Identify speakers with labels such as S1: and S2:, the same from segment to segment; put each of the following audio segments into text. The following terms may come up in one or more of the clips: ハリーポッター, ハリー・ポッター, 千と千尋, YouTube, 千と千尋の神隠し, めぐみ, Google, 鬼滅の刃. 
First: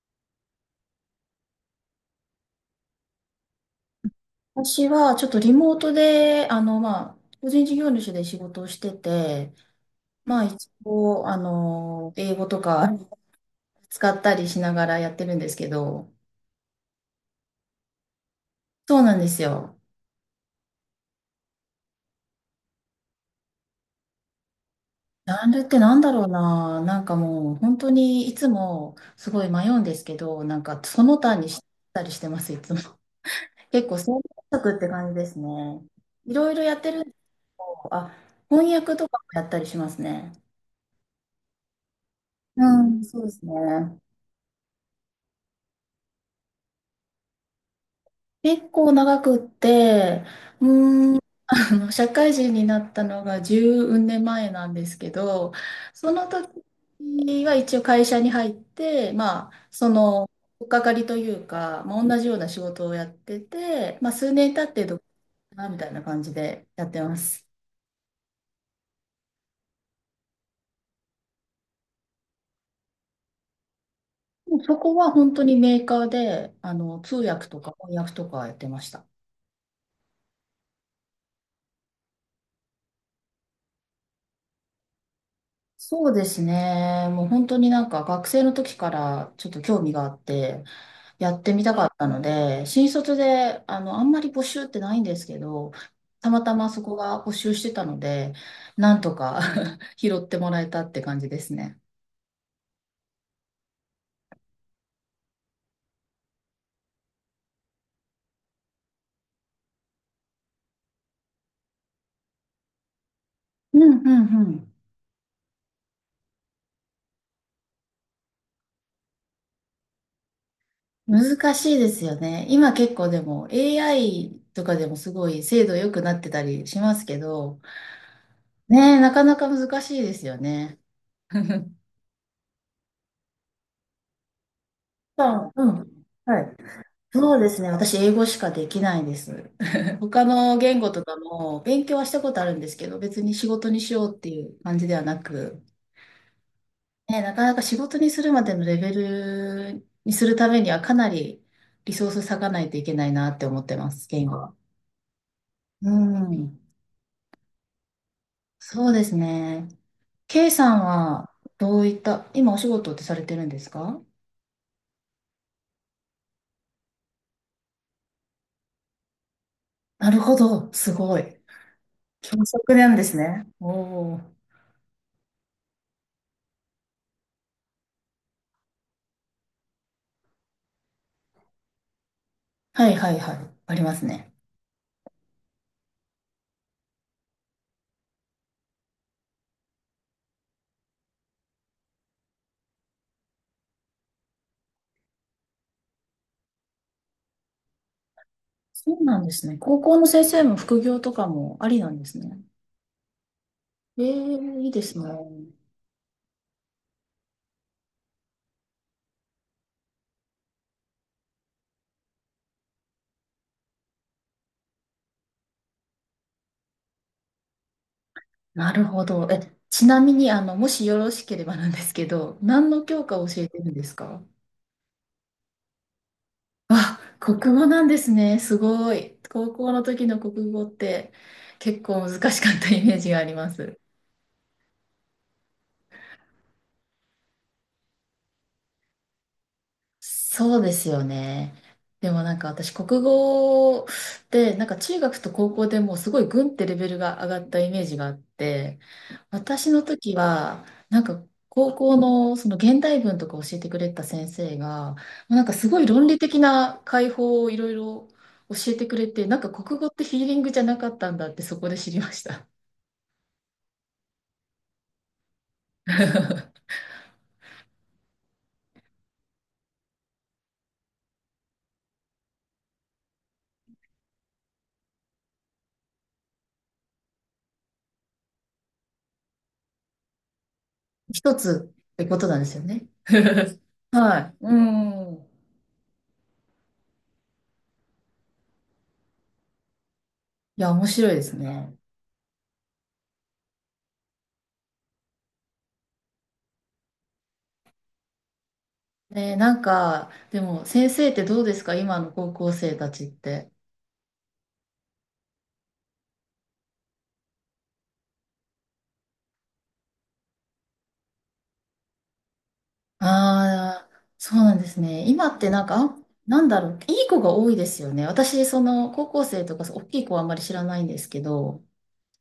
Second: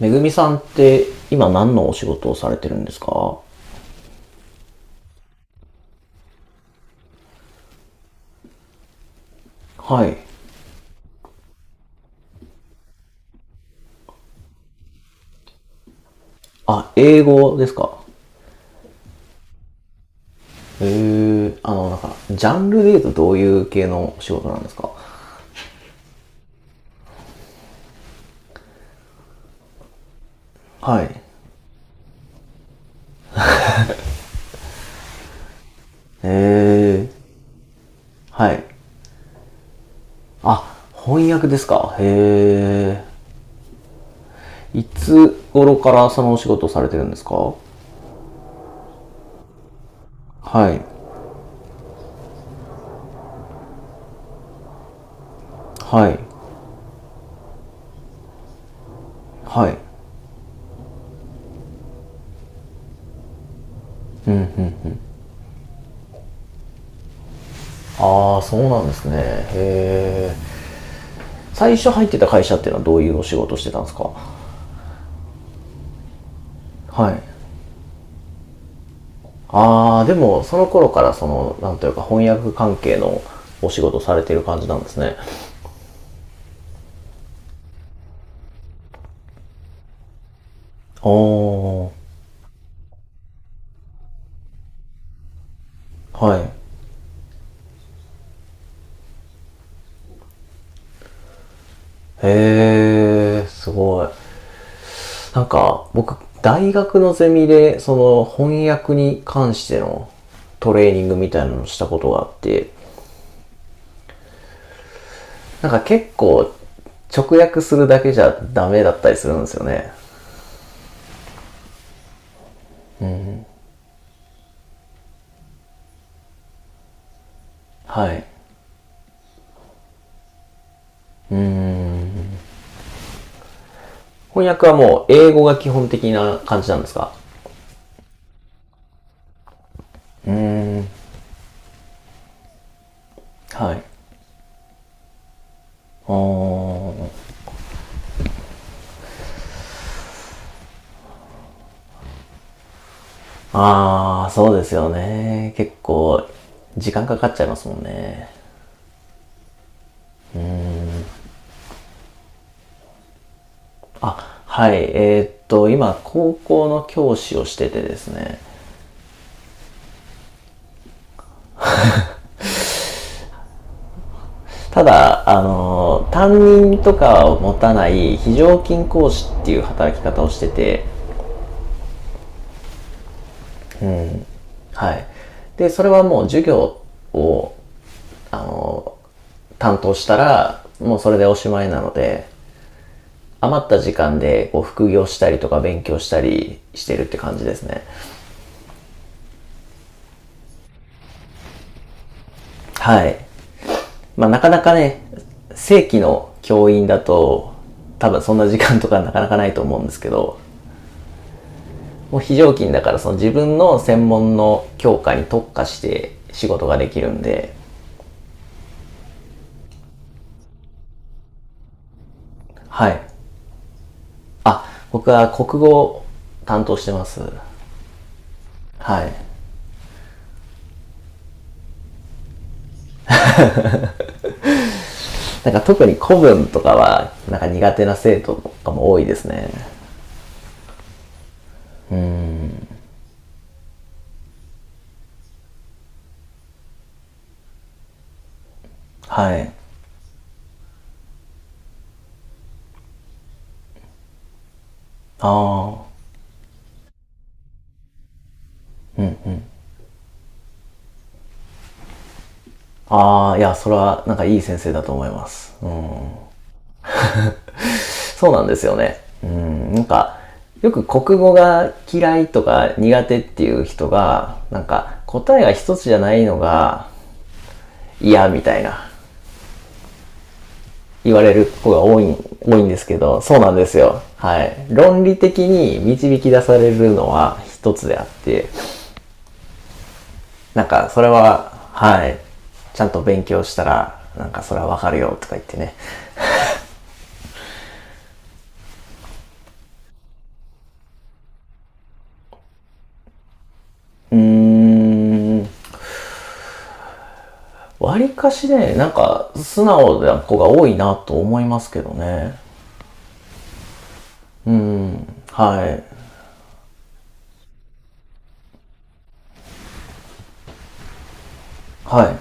S1: めぐみさんって今何のお仕事をされてるんですか？
S2: 私はちょっとリモートで、個人事業主で仕事をしてて、
S1: はい。
S2: まあ、一応、英語とか使ったりしながらやってるんですけど、
S1: あ、英語ですか？
S2: そうなんですよ。
S1: へえ、あの、なんか、ジャンルで言うとどういう系のお仕事なんですか？
S2: ジャンルってなんだろうな、なんかもう、本当にいつもすごい迷うんですけど、なんか
S1: は
S2: そ
S1: い。
S2: の
S1: へ
S2: 他にしたりしてます、いつも。結構、選択って感じですね。いろいろやってるん
S1: え。
S2: で、あ、
S1: はい。
S2: 翻訳とかもやったりしますね。
S1: あ、翻訳ですか？
S2: う
S1: へ
S2: ん、そうですね。
S1: え、いつ頃からそのお仕事をされてるんですか？
S2: 結構長くって、
S1: はい。
S2: うーん、社会人になったのが10年前なんですけど、
S1: は
S2: そ
S1: い。
S2: の時は一応会社に入って、
S1: はい。
S2: とっかかりというか、まあ、同じような仕事をやってて、まあ、数年経ってどうかなみたいな感じでやってます。
S1: ああ、そうなんですね。へえ。最初入ってた会社っていうのはどういうお仕事をしてたんですか？
S2: もうそこは本当にメーカーで、
S1: は
S2: 通
S1: い。
S2: 訳とか翻訳とかやってました。
S1: ああ、でもその頃からそのなんというか翻訳関係のお仕事されてる感じなんですね。
S2: そうですね。もう本当になんか学生の時からちょっと興味があって、
S1: お
S2: やってみたかっ
S1: ー。
S2: たので、新卒で、あんまり募集ってないんですけど、た
S1: は
S2: また
S1: い。
S2: まそこが募集してたので、なんとか 拾ってもらえたって感じですね。
S1: へえ、すごい。なんか僕、大学のゼミでその翻訳に関してのトレーニングみたいなのをしたことがあって、
S2: うんうん。
S1: なんか結構直訳するだけじゃダメだったりするんですよね。
S2: うん。難しいですよね。今結構でも AI とかでもすごい精度良くなってたりしますけど、
S1: はい、
S2: ねえ、なかなか難しいですよね。さ
S1: うん、翻訳はもう英語
S2: あ、
S1: が基
S2: う
S1: 本
S2: ん。
S1: 的な
S2: はい。
S1: 感じなんですか？
S2: そうですね。私、英語しかできないです。他の言語とかも勉強はしたことあるんですけど、別に仕事
S1: は
S2: に
S1: い。
S2: しようっていう感じではなく、
S1: お
S2: ね、な
S1: ー。
S2: かなか仕事にするまでのレベルにするためにはかなりリソース割かないといけないなって思ってます、言
S1: ああ、
S2: 語
S1: そ
S2: は。
S1: うですよね。結
S2: う
S1: 構、
S2: ん。
S1: 時間かかっちゃいますもんね。
S2: そうですね。K さんはどういった、今お仕事ってされてるんですか？
S1: あ、はい。今、高校の教師をしててですね。
S2: なるほど。すごい。教職なんですね。おお。
S1: ただ、あの、担任とかを持たない非常勤講師っていう働き方をしてて、
S2: はいはいはい。ありますね。
S1: はい。で、それはもう授業を、あの、担当したら、もうそれでおしまいなので、余った時間でこう副業したりとか勉強したりしてるって感じですね。
S2: そうなんですね。高校の先生も副業とかもありなんですね。
S1: はい。
S2: え
S1: まあなか
S2: え、
S1: な
S2: いい
S1: か
S2: です
S1: ね、
S2: ね。
S1: 正規の教員だと、多分そんな時間とか なかなかないと思うんですけど、もう非常勤だからその自分の専門の教科に特化して仕事ができるんで、
S2: なるほど。え、ちなみに、もしよろしければなんですけど、何の
S1: は
S2: 教
S1: い。
S2: 科を教えてるんですか？
S1: あ、僕は国語を担当して
S2: あ、
S1: ます。
S2: 国語なんですね。すご
S1: はい。
S2: い。高校の時の国語って結構難しかったイメージがあります。
S1: なんか特に古文とかは、なんか苦手な生徒とかも多いですね。
S2: そうですよね。でもなんか私、国語でなんか中学と高校でもうすごいグンってレベルが上がったイメージがあって、
S1: はい。
S2: 私の時はなんか高校のその現代文とか教えてくれた先生がなんかす
S1: あ
S2: ごい論理的な解法をいろいろ教えてくれて、なんか国語ってヒーリングじゃなかったんだってそこで知りました。
S1: あ。ああ、いや、それはなんかいい先生だと思います。うん。そうなんですよね。うん、なんか、よく国語が嫌いとか苦手っていう人が、なんか答えが一つじゃないのが嫌みたいな言わ
S2: 一
S1: れる子
S2: つ
S1: が
S2: っ
S1: 多
S2: て
S1: い、
S2: ことなんで
S1: 多
S2: す
S1: い
S2: よ
S1: んです
S2: ね。
S1: けど、そうなん ですよ。
S2: は
S1: は
S2: い。う
S1: い。論理
S2: ん。
S1: 的に導き出されるのは一つであって、
S2: い
S1: なん
S2: や、面
S1: かそれ
S2: 白いです
S1: は、
S2: ね。
S1: はい。ちゃんと勉強したら、なんかそれはわかるよとか言ってね。
S2: ねえ、なんか、でも先生ってどうですか、今の高校生たちって。
S1: うーん、わりかしね、なんか素直な子が多いなと思いますけどね。
S2: ああ、そうなんですね。今ってな
S1: は
S2: んか、
S1: い。
S2: あ、なんだろう、いい子が多いですよね。私、その高校生とか、大きい子はあんまり知らないんですけど、
S1: はい。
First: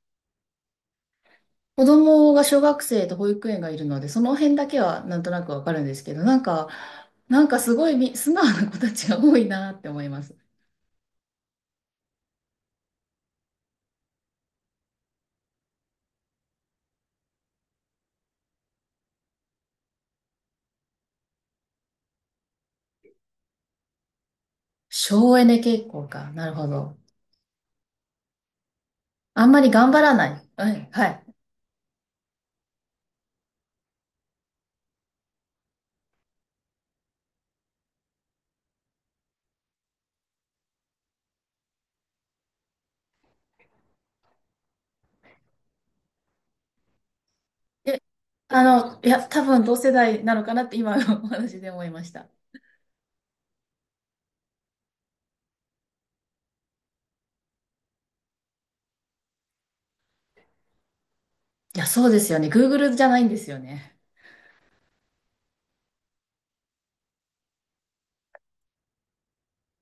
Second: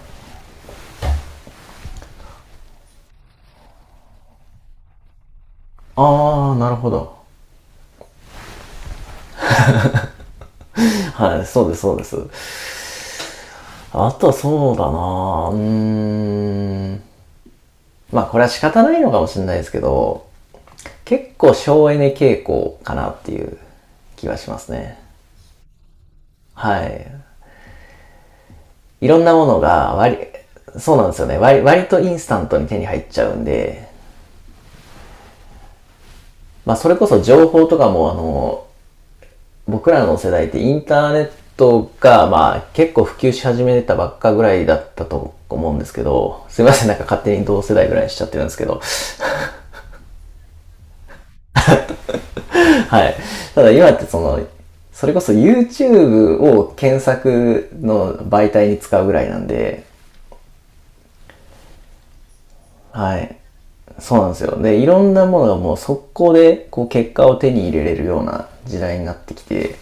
S2: 子供が小学生と保育園がいるので、その辺だけはなんとなくわかるんですけど、なん
S1: あー、
S2: か、
S1: なるほど。
S2: なんかすごいみ素直な子たちが多いなって思います。
S1: はい、そうです、そうです。あとはそうだなぁ。まあこれは仕方ないのかもしれないですけど、結構省エネ傾向かなっていう気はしますね。
S2: 省エネ傾向か。なるほ
S1: は
S2: ど。
S1: い。いろんなも
S2: あん
S1: の
S2: まり頑
S1: が
S2: 張ら
S1: 割
S2: ない。は
S1: り、
S2: い。
S1: そう
S2: は
S1: なんです
S2: い。
S1: よね。割とインスタントに手に入っちゃうんで、まあそれこそ情報とかもあの、僕らの世代ってインターネットが、まあ、結構普及し始めたばっかぐらいだったと思うんですけど、すいません、なんか勝手に同世代ぐらいにしちゃってるんですけど
S2: いや、多 分同世代なのかなって今のお話で思いました。
S1: はい。ただ今ってその、それこそ YouTube を検索の媒体に使うぐらいなんで、
S2: いや、そうですよね。Google じゃ
S1: は
S2: ないんで
S1: い。
S2: すよね。
S1: そうなんですよ。で、いろんなものがもう速攻でこう結果を手に入れれるような時代になってきて、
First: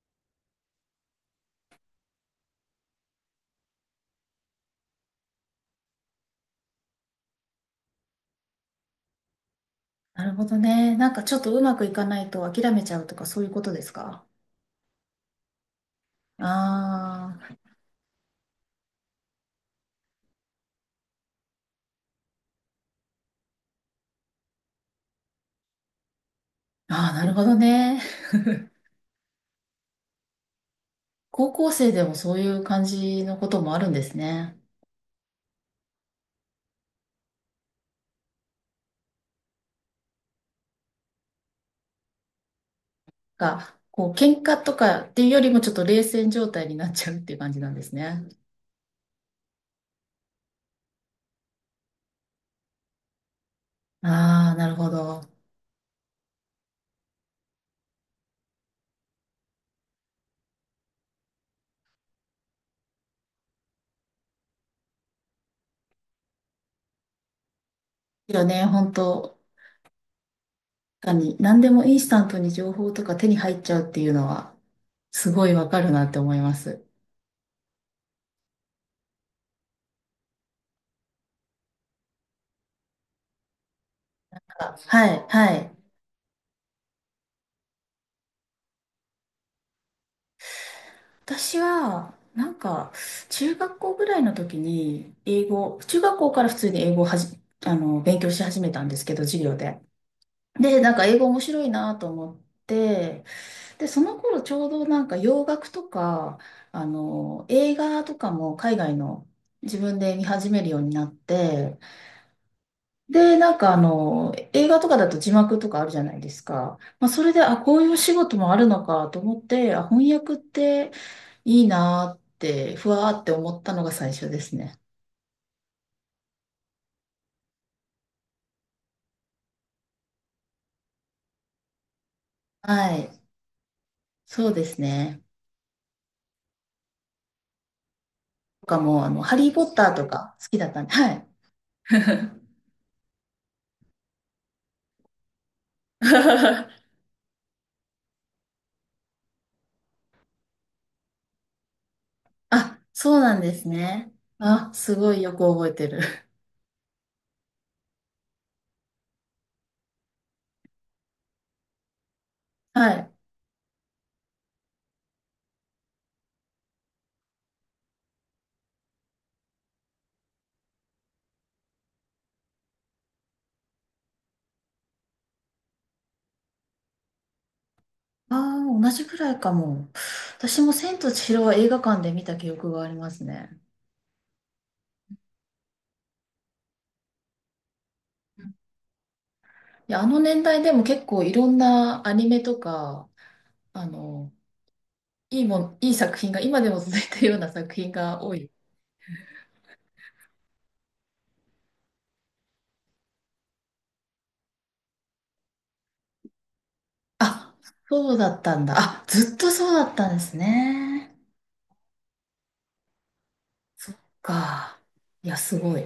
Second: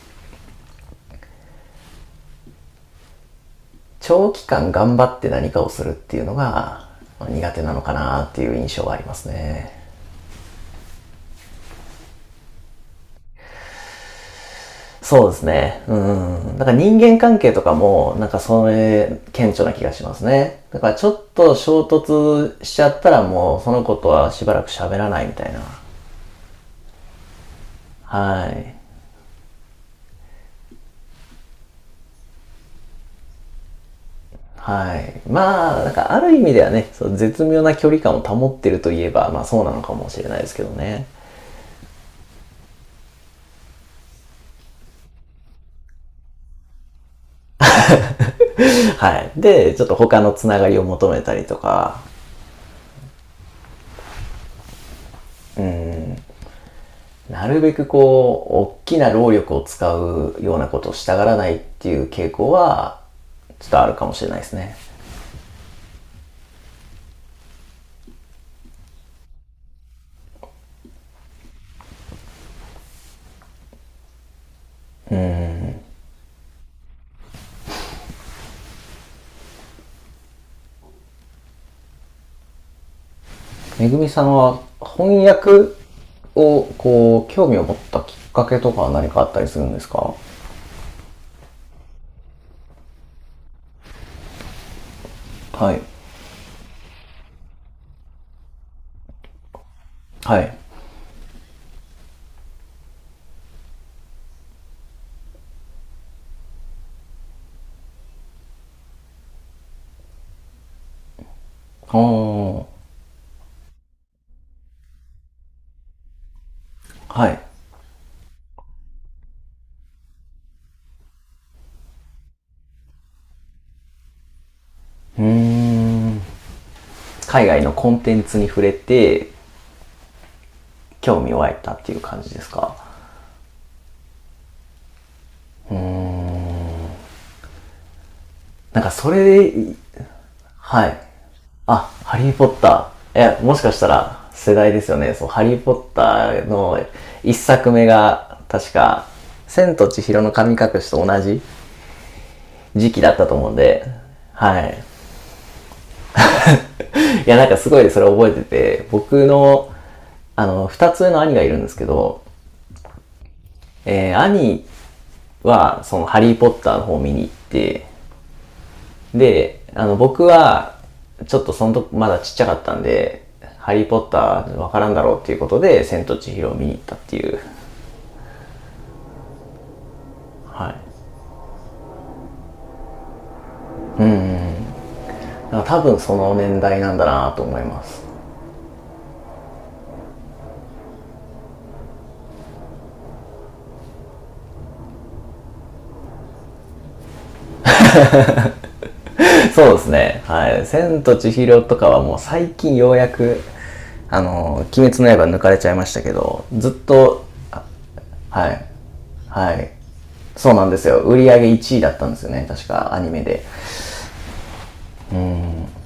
S1: 長期間頑張って何かをするっていうのが苦手なのかなっていう印象はありますね。
S2: なるほどね。なんかちょっとうまくいかないと諦めちゃうとかそういうことですか？
S1: そうですね。う
S2: あ
S1: ん。だから人間関係
S2: ー、
S1: とかも、なんかそれ、顕著な気がしますね。だからちょっと衝突しちゃったらもう、そのことはしばらく喋らないみたいな。
S2: あー、なるほどね。
S1: はい。
S2: 高校生でもそういう感じのこともあるんですね。
S1: はい。まあ、なんかある意味ではね、そう絶妙な距離感を保ってるといえば、まあそうなのかもしれないですけどね。
S2: が、こう、喧嘩とかっていうよりもちょっと冷戦状態になっちゃうっていう感じなんですね。
S1: はい。で、ちょっと他のつながりを求めたりとか、
S2: ああ、なるほど。
S1: なるべくこう、大きな労力を使うようなことをしたがらないっていう傾向は、ちょっとあるかもしれないですね。
S2: ですよね、本当、確かに何でもインスタントに情報とか手に入っちゃうっていうのは。すごいわかるなって思います。
S1: めぐみさんは
S2: あ、は
S1: 翻
S2: い、は
S1: 訳
S2: い。
S1: をこう、興味を持ったきっかけとかは何かあったりするんですか？
S2: 私は、なんか、中学校ぐらいの時に、英
S1: は
S2: 語、
S1: い。
S2: 中学校から普通に英語をはじ、あの、勉強し始めたんですけど、授業で。
S1: はい。
S2: で、なんか英語面白いなと思って、で、その頃ちょうどなんか洋楽とか、映画とかも海外の、自分で見始めるようになって、
S1: おー。
S2: で、なんかあの、映画とかだと字幕とかあるじゃないですか。まあ、そ
S1: は
S2: れで、
S1: い。
S2: あ、こういうお仕事もあるのかと思って、あ、翻訳っていいなーって、ふわーって思ったのが最初ですね。
S1: うーん。海外のコンテンツに触れて、興味を湧いたっていう感じですか？
S2: はい。そうですね。とか
S1: なんか
S2: もう、
S1: そ
S2: ハリ
S1: れ
S2: ー・ポ
S1: で、
S2: ッターとか好きだったん
S1: は
S2: で、
S1: い。
S2: はい。
S1: あ、ハリーポッター。え、もしかしたら世代ですよね。そう、ハリーポッターの 一作目が、確か、千と千尋の神隠しと同じ
S2: あ、
S1: 時期だ
S2: そ
S1: っ
S2: う
S1: たと
S2: なん
S1: 思
S2: で
S1: うん
S2: す
S1: で、
S2: ね。
S1: は
S2: あ、
S1: い。
S2: す ごいよく覚えてる。
S1: いや、なんかすごいそれ覚えてて、僕の、あの、二つ上の兄がいるんですけど、
S2: はい。
S1: 兄は、その、ハリーポッターの方を見に行って、で、あの、僕は、ちょっとそのとまだちっちゃかったんで、ハリーポッターわからんだろうっていうことで、千と千尋を見に行ったっていう。
S2: ああ、同じくらいかも。私
S1: は
S2: も
S1: い。
S2: 千と千尋は映画館で見た記憶がありますね。
S1: だから多分その年代なんだなと思います。
S2: いや、あの年代でも結構いろんなアニメとか、あの、いいもん、いい作品が、今でも続いてるような作品が多い。
S1: そうですね。はい。千と千尋とかはもう最近ようやく、あの、鬼滅の刃抜かれちゃいましたけど、ずっと、
S2: あ、そうだっ
S1: は
S2: た
S1: い。
S2: んだ。あ、ずっと
S1: は
S2: そ
S1: い。
S2: うだったんです
S1: そうなんですよ。
S2: ね。
S1: 売り上げ1位だったんですよね。確かアニメで。
S2: そっか。いや、すごい。